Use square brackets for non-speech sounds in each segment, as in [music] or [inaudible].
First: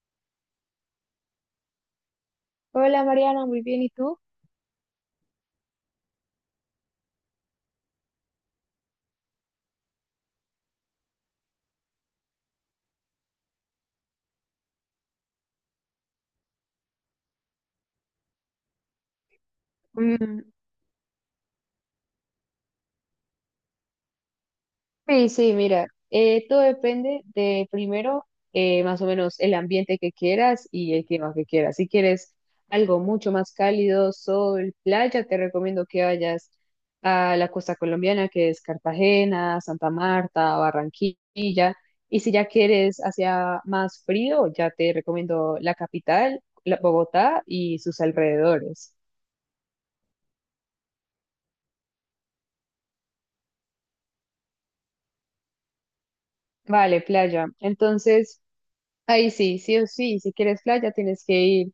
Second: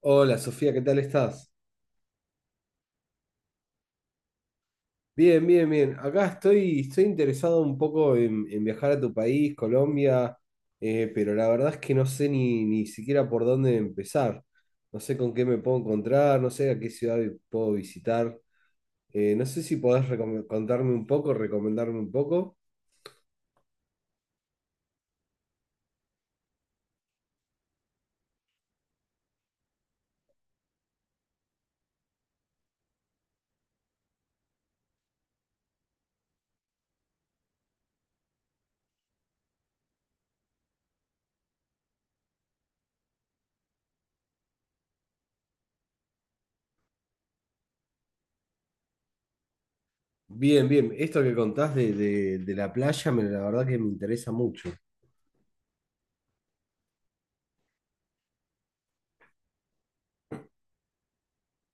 Hola Sofía, ¿qué tal estás? Hola Mariana, muy bien, ¿y tú? Bien, bien, bien. Acá estoy interesado un poco en viajar a tu país, Colombia, pero la verdad es que no sé ni siquiera por dónde empezar. No sé con qué me puedo encontrar, no sé a qué ciudad puedo visitar. No sé si podés Mm, contarme un poco, recomendarme un poco. sí, sí, mira, todo depende de primero, más o menos el ambiente que quieras y el clima que quieras. Si quieres algo mucho más cálido, sol, playa, te recomiendo que vayas a la costa colombiana, que es Cartagena, Santa Marta, Barranquilla. Y si ya quieres hacia más frío, ya te recomiendo la capital, Bogotá y sus alrededores. Bien, bien. Esto que contás de la playa, me, la verdad que me interesa mucho. Vale, playa. Entonces, ahí sí, sí o sí, si quieres playa tienes que ir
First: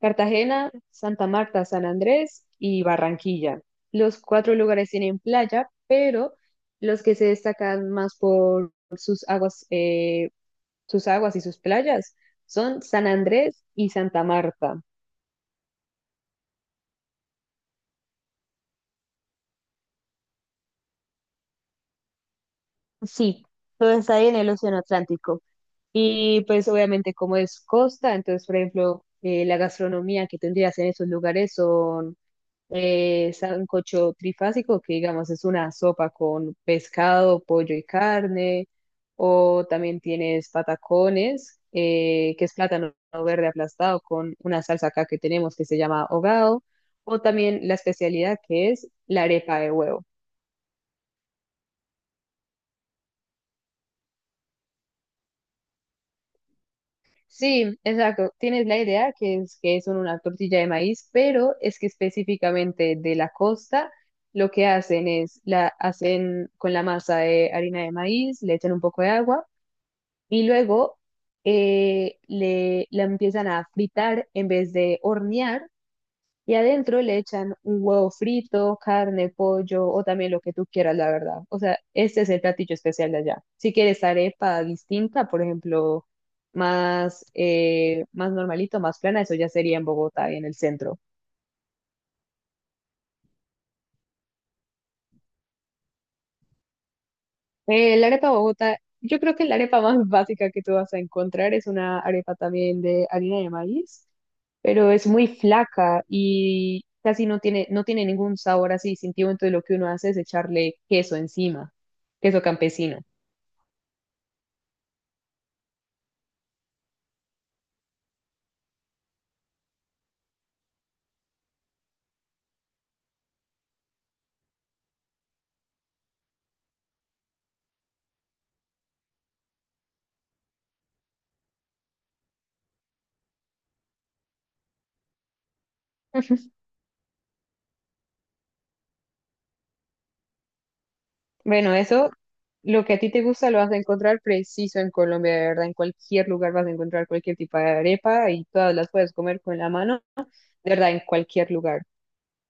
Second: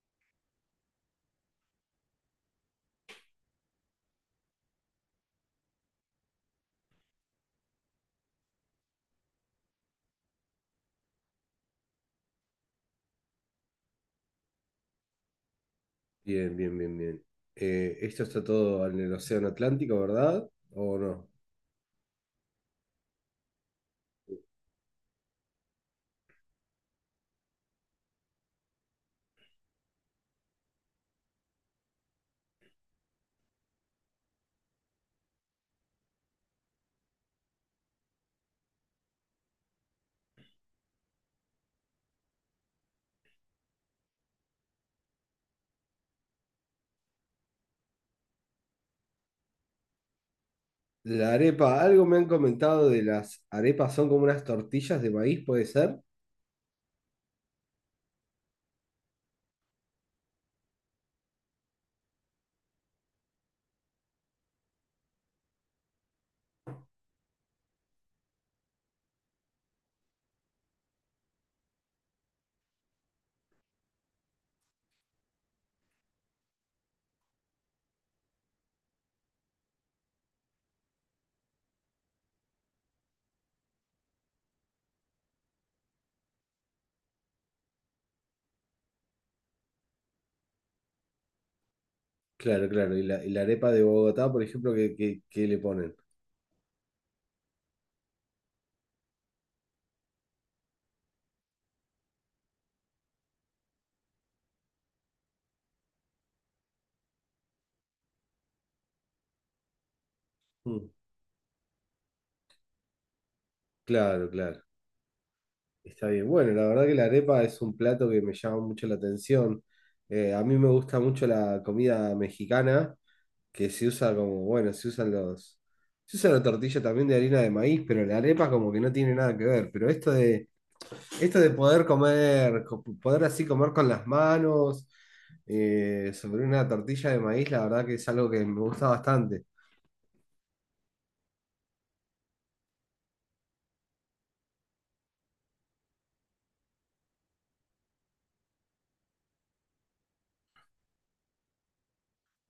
Cartagena, Santa Marta, San Andrés y Barranquilla. Los cuatro lugares tienen playa, pero los que se destacan más por sus aguas y sus playas son San Andrés y Santa Marta. Bien, bien, bien, bien. Esto está todo en el Océano Atlántico, ¿verdad? ¿O no? Sí, todo está ahí en el Océano Atlántico. Y pues obviamente como es costa, entonces por ejemplo la gastronomía que tendrías en esos lugares son sancocho trifásico, que digamos es una sopa con pescado, pollo y carne, o también tienes patacones, que es plátano verde aplastado con una salsa acá que tenemos que se llama hogado, o también la especialidad que es la arepa de huevo. La arepa, algo me han comentado de las arepas, son como unas tortillas de maíz, ¿puede ser? Sí, exacto. Tienes la idea que es una tortilla de maíz, pero es que específicamente de la costa lo que hacen es la hacen con la masa de harina de maíz, le echan un poco de agua y luego la empiezan a fritar en vez de hornear. Y adentro le echan un huevo frito, carne, pollo o también lo que tú quieras, la verdad. O sea, este es el platillo especial de allá. Si quieres arepa distinta, por ejemplo, más, más normalito, más plana, eso ya sería en Bogotá y en el centro. Claro, claro. Y y la arepa de Bogotá, por ejemplo, que le ponen. La arepa Bogotá, yo creo que la arepa más [laughs] básica que tú vas a encontrar es una arepa también de harina de maíz, pero es muy flaca y casi no tiene ningún sabor así distintivo, entonces lo que uno hace es echarle Mm, queso encima, queso campesino. claro, claro. Está bien. Bueno, la verdad que la arepa es un plato que me llama mucho la atención. A mí me gusta mucho la comida mexicana, que se usa como, bueno, se usan Se usa la tortilla también de harina de maíz, pero la arepa como que no tiene nada que ver. Pero esto Esto de poder poder así comer con las manos, sobre [laughs] una tortilla de maíz, la verdad que es algo que me gusta bastante. Bueno, eso, lo que a ti te gusta lo vas a encontrar preciso en Colombia, de verdad. En cualquier lugar vas a encontrar cualquier tipo de arepa y todas las puedes comer con la mano, de verdad, en cualquier lugar.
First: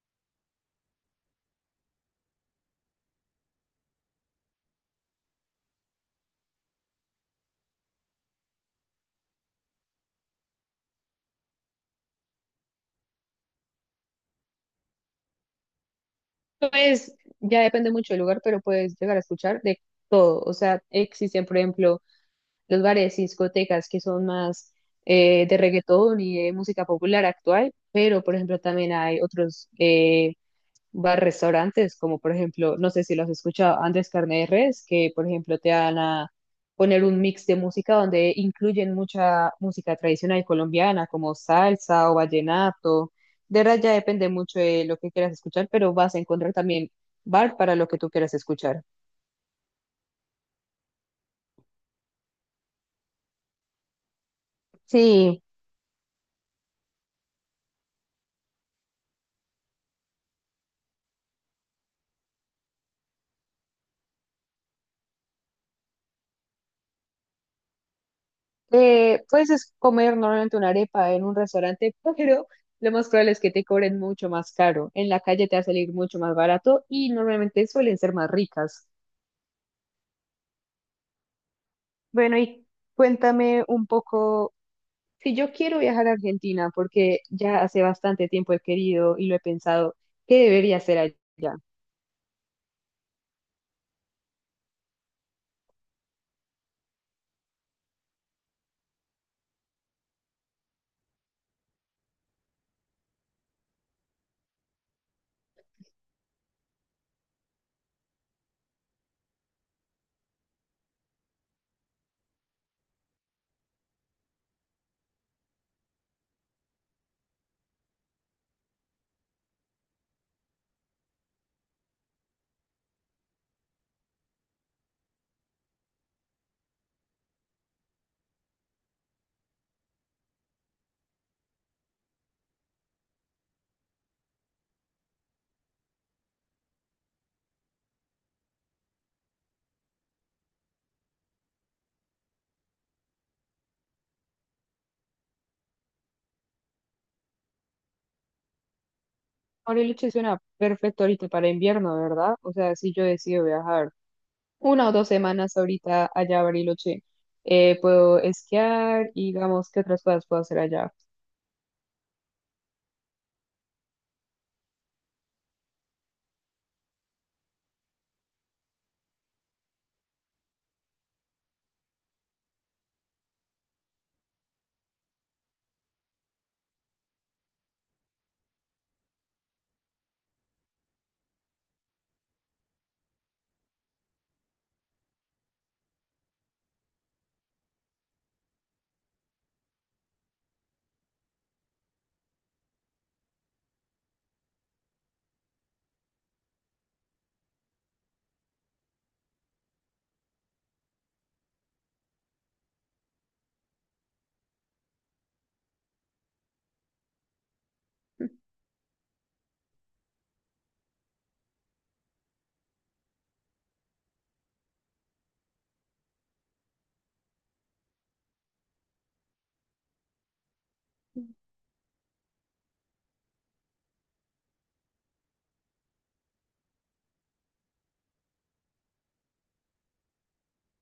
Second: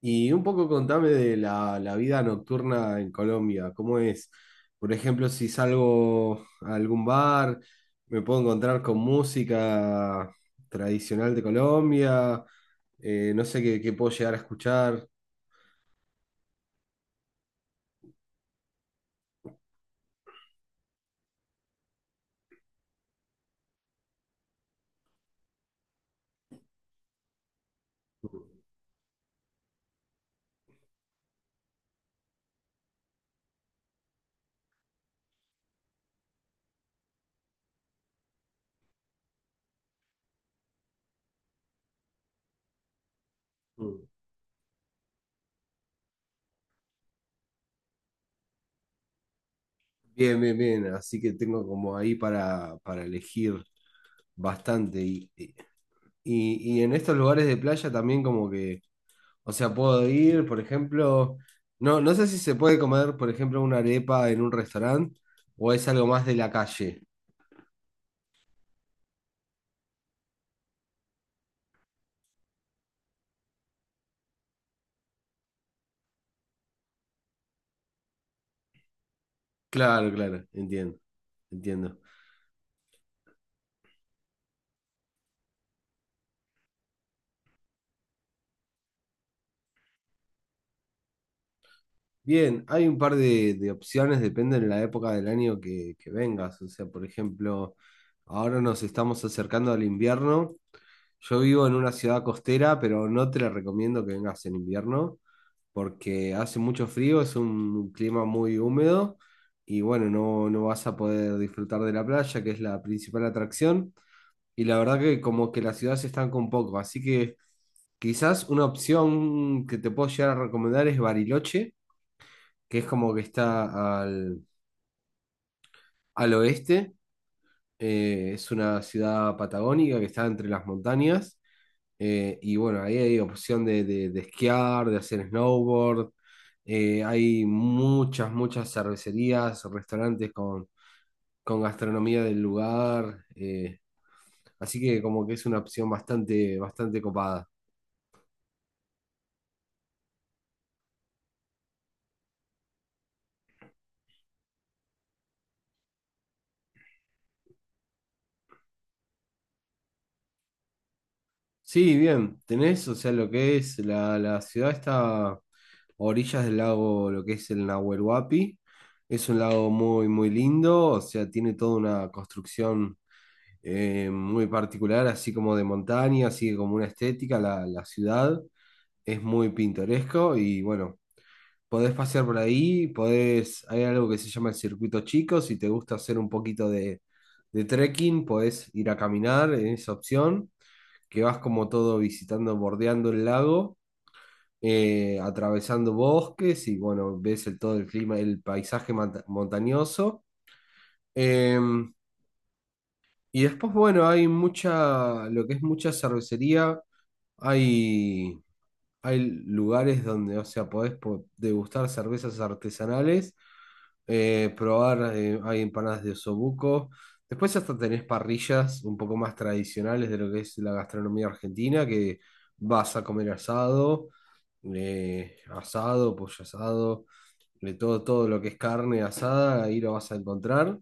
Y un poco contame de la vida nocturna en Colombia, ¿cómo es? Por ejemplo, si salgo a algún bar, me puedo encontrar con música tradicional de Colombia, no sé qué puedo llegar a escuchar. Pues ya depende mucho del lugar, pero puedes llegar a escuchar de todo. O sea, existen, por ejemplo, los bares y discotecas que son más de reggaetón y de música popular actual, pero, por ejemplo, también hay otros va a restaurantes, como por ejemplo, no sé si lo has escuchado, Andrés Carne de Res, que por ejemplo te van a poner un mix de música donde incluyen mucha música tradicional colombiana, como salsa o vallenato. De verdad ya Mm. depende mucho de lo que quieras escuchar, pero vas a encontrar también bar para lo que tú quieras escuchar. Bien, bien, bien, así que tengo como ahí para elegir bastante. Sí, Y en estos lugares de playa también como o sea, puedo ir, por ejemplo, no sé si se puede comer, por ejemplo, una arepa en un restaurante o es algo más de la calle. Comer normalmente una arepa en un restaurante, [laughs] pero lo más probable es que te cobren mucho más caro. En la calle te va a salir mucho más barato y normalmente suelen ser más ricas. Claro, claro, entiendo, entiendo. Bueno, y cuéntame un poco, si yo quiero viajar a Argentina, porque ya hace bastante tiempo he querido y lo he pensado, ¿qué debería hacer allá? Bien, hay un par de opciones, depende de la época del año que vengas. O sea, por ejemplo, ahora nos estamos acercando al invierno. Yo vivo en una ciudad costera, pero no te la recomiendo que vengas en invierno porque hace mucho frío, es un clima muy húmedo y bueno, no vas a poder disfrutar de la playa, que es la principal atracción. Y la verdad que como que la ciudad se estanca un poco, así que quizás una opción que te puedo llegar a recomendar es Bariloche, que es como que está al oeste, es una ciudad patagónica que está entre las montañas. Y bueno, ahí hay opción de esquiar, de hacer snowboard. Hay muchas cervecerías, restaurantes con gastronomía del lugar. Así que como que es una opción bastante copada. Bariloche suena perfecto ahorita para invierno, ¿verdad? O sea, si yo decido viajar una o dos semanas ahorita allá a Bariloche, puedo esquiar y digamos, ¿qué otras cosas puedo hacer allá? Sí, bien, tenés, o sea, lo que es la ciudad está a orillas del lago, lo que es el Nahuel Huapi. Es un lago muy lindo, o sea, tiene toda una construcción muy particular, así como de montaña, así como una estética, la ciudad es muy pintoresco y bueno, podés pasear por ahí, podés, hay algo que se llama el circuito chico, si te gusta hacer un poquito de trekking, podés ir a caminar en esa opción, que vas como todo visitando, bordeando el lago, atravesando bosques y bueno, ves el, todo el clima, el paisaje montañoso. Em, y después, bueno, hay mucha, lo que es mucha cervecería. Hay, Hay lugares donde, o sea, podés degustar cervezas artesanales, probar, hay empanadas de osobuco. Después hasta tenés parrillas un poco más tradicionales de lo que es la gastronomía argentina, que vas a comer asado, asado, pollo asado, de todo, todo lo que es carne asada, ahí lo vas a encontrar.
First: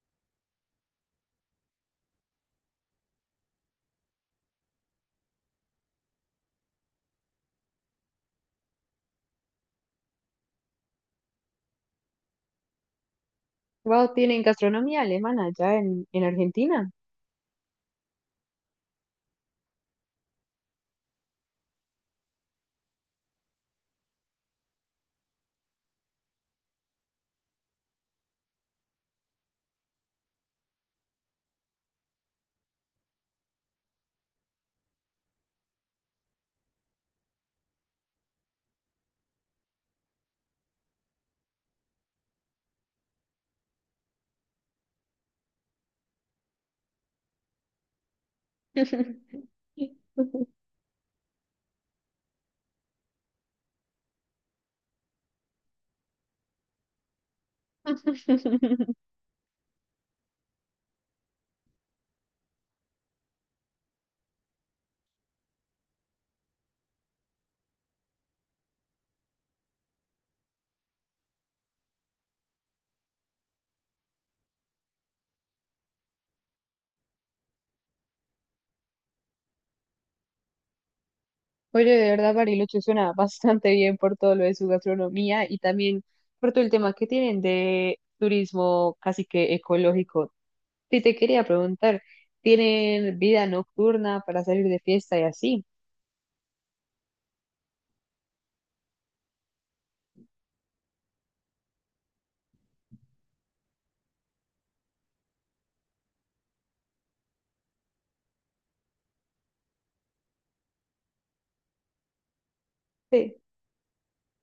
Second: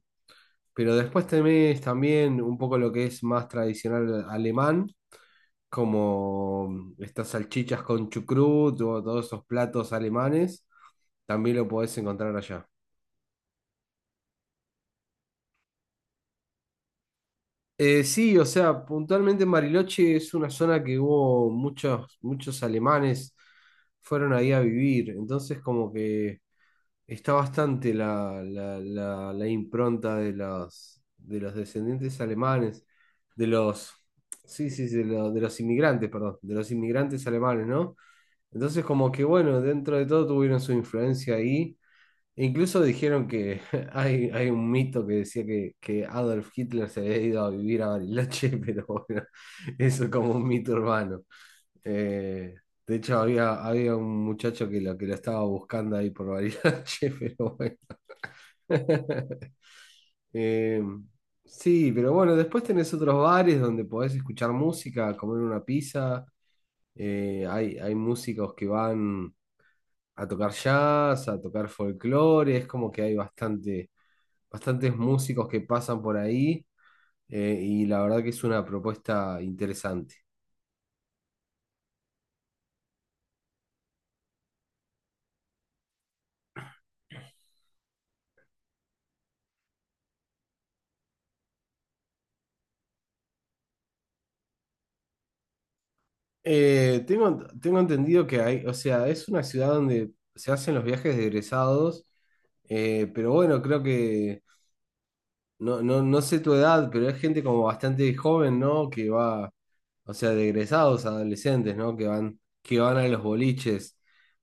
Pero después tenés también un poco lo que es más tradicional alemán como estas salchichas con chucrut o todos esos platos alemanes, también lo podés encontrar allá. Wow, tienen gastronomía alemana allá en Argentina. Sí, o sea, puntualmente Mariloche es una zona que hubo muchos alemanes fueron ahí a vivir, entonces como que está bastante la impronta de de los descendientes alemanes, de los, sí, sí, sí, de, de los inmigrantes, perdón, de los inmigrantes alemanes, ¿no? Entonces, como que bueno, dentro de todo tuvieron su influencia ahí. E incluso dijeron que [laughs] hay un mito que decía que Adolf Hitler se había ido a vivir a Bariloche, [laughs] pero bueno, eso es como un [laughs] mito urbano. Eh, de hecho, había un muchacho que lo estaba buscando ahí por Bariloche, [laughs] pero bueno. [laughs] Eh, sí, pero bueno, después tenés otros bares donde podés escuchar música, comer una pizza. Hay músicos que van a tocar jazz, a tocar folclore, es como que hay bastante, bastantes músicos que pasan por ahí, y la verdad que es una propuesta interesante. Oye, de verdad, Bariloche suena bastante bien por todo lo de su gastronomía y también por todo el tema que tienen de turismo casi que ecológico. Sí, te quería preguntar, ¿tienen vida nocturna para salir de fiesta y así? Tengo entendido que hay, o sea, es una ciudad donde se hacen los viajes de egresados, pero bueno, creo que, no sé tu edad, pero hay gente como bastante joven, ¿no? Que va, o sea, de egresados adolescentes, ¿no? Que van a los Sí. boliches.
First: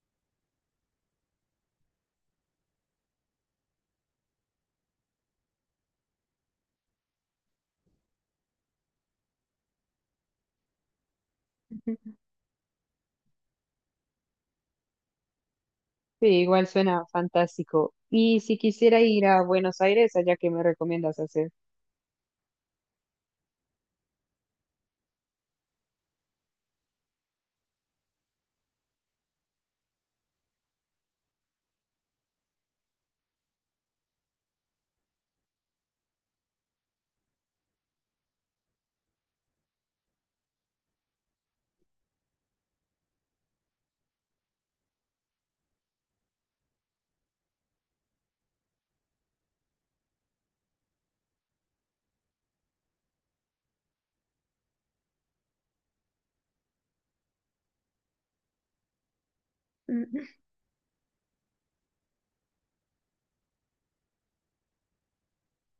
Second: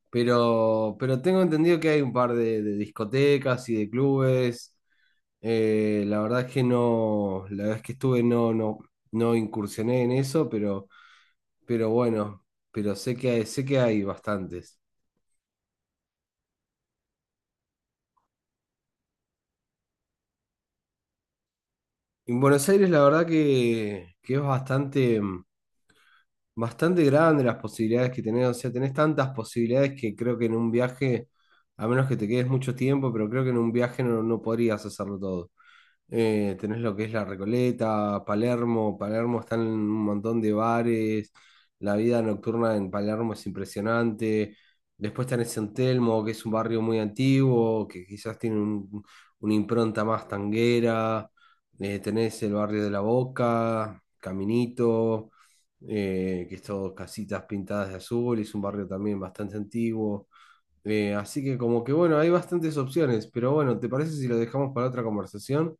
Pero tengo entendido que hay un par de discotecas y de clubes. La verdad es que no, la vez que estuve no incursioné en eso, pero [laughs] bueno, pero sé que hay bastantes. Sí, igual suena fantástico. Y si quisiera ir a Buenos Aires, allá qué me recomiendas hacer. En Buenos Aires la verdad que es bastante, mm, bastante grande las posibilidades que tenés, o sea, tenés tantas posibilidades que creo que en un viaje, a menos que te quedes mucho tiempo, pero creo que en un viaje no podrías hacerlo todo. Tenés lo que es La Recoleta, Palermo. Palermo están en un montón de bares. La vida nocturna en Palermo es impresionante. Después tenés San Telmo, que es un barrio muy antiguo, que quizás tiene una impronta más tanguera. Tenés el barrio de La Boca, Caminito, que es todo casitas pintadas de azul. Es un barrio también bastante antiguo. [laughs] Así que como que bueno, hay bastantes opciones. Pero bueno, ¿te parece si lo dejamos para otra conversación?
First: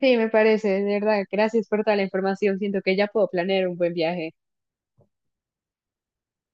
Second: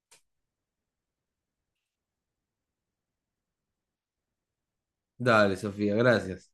Sí, me parece, de verdad. Gracias por toda la información. Siento que ya puedo planear un buen viaje. Dale, Sofía, gracias.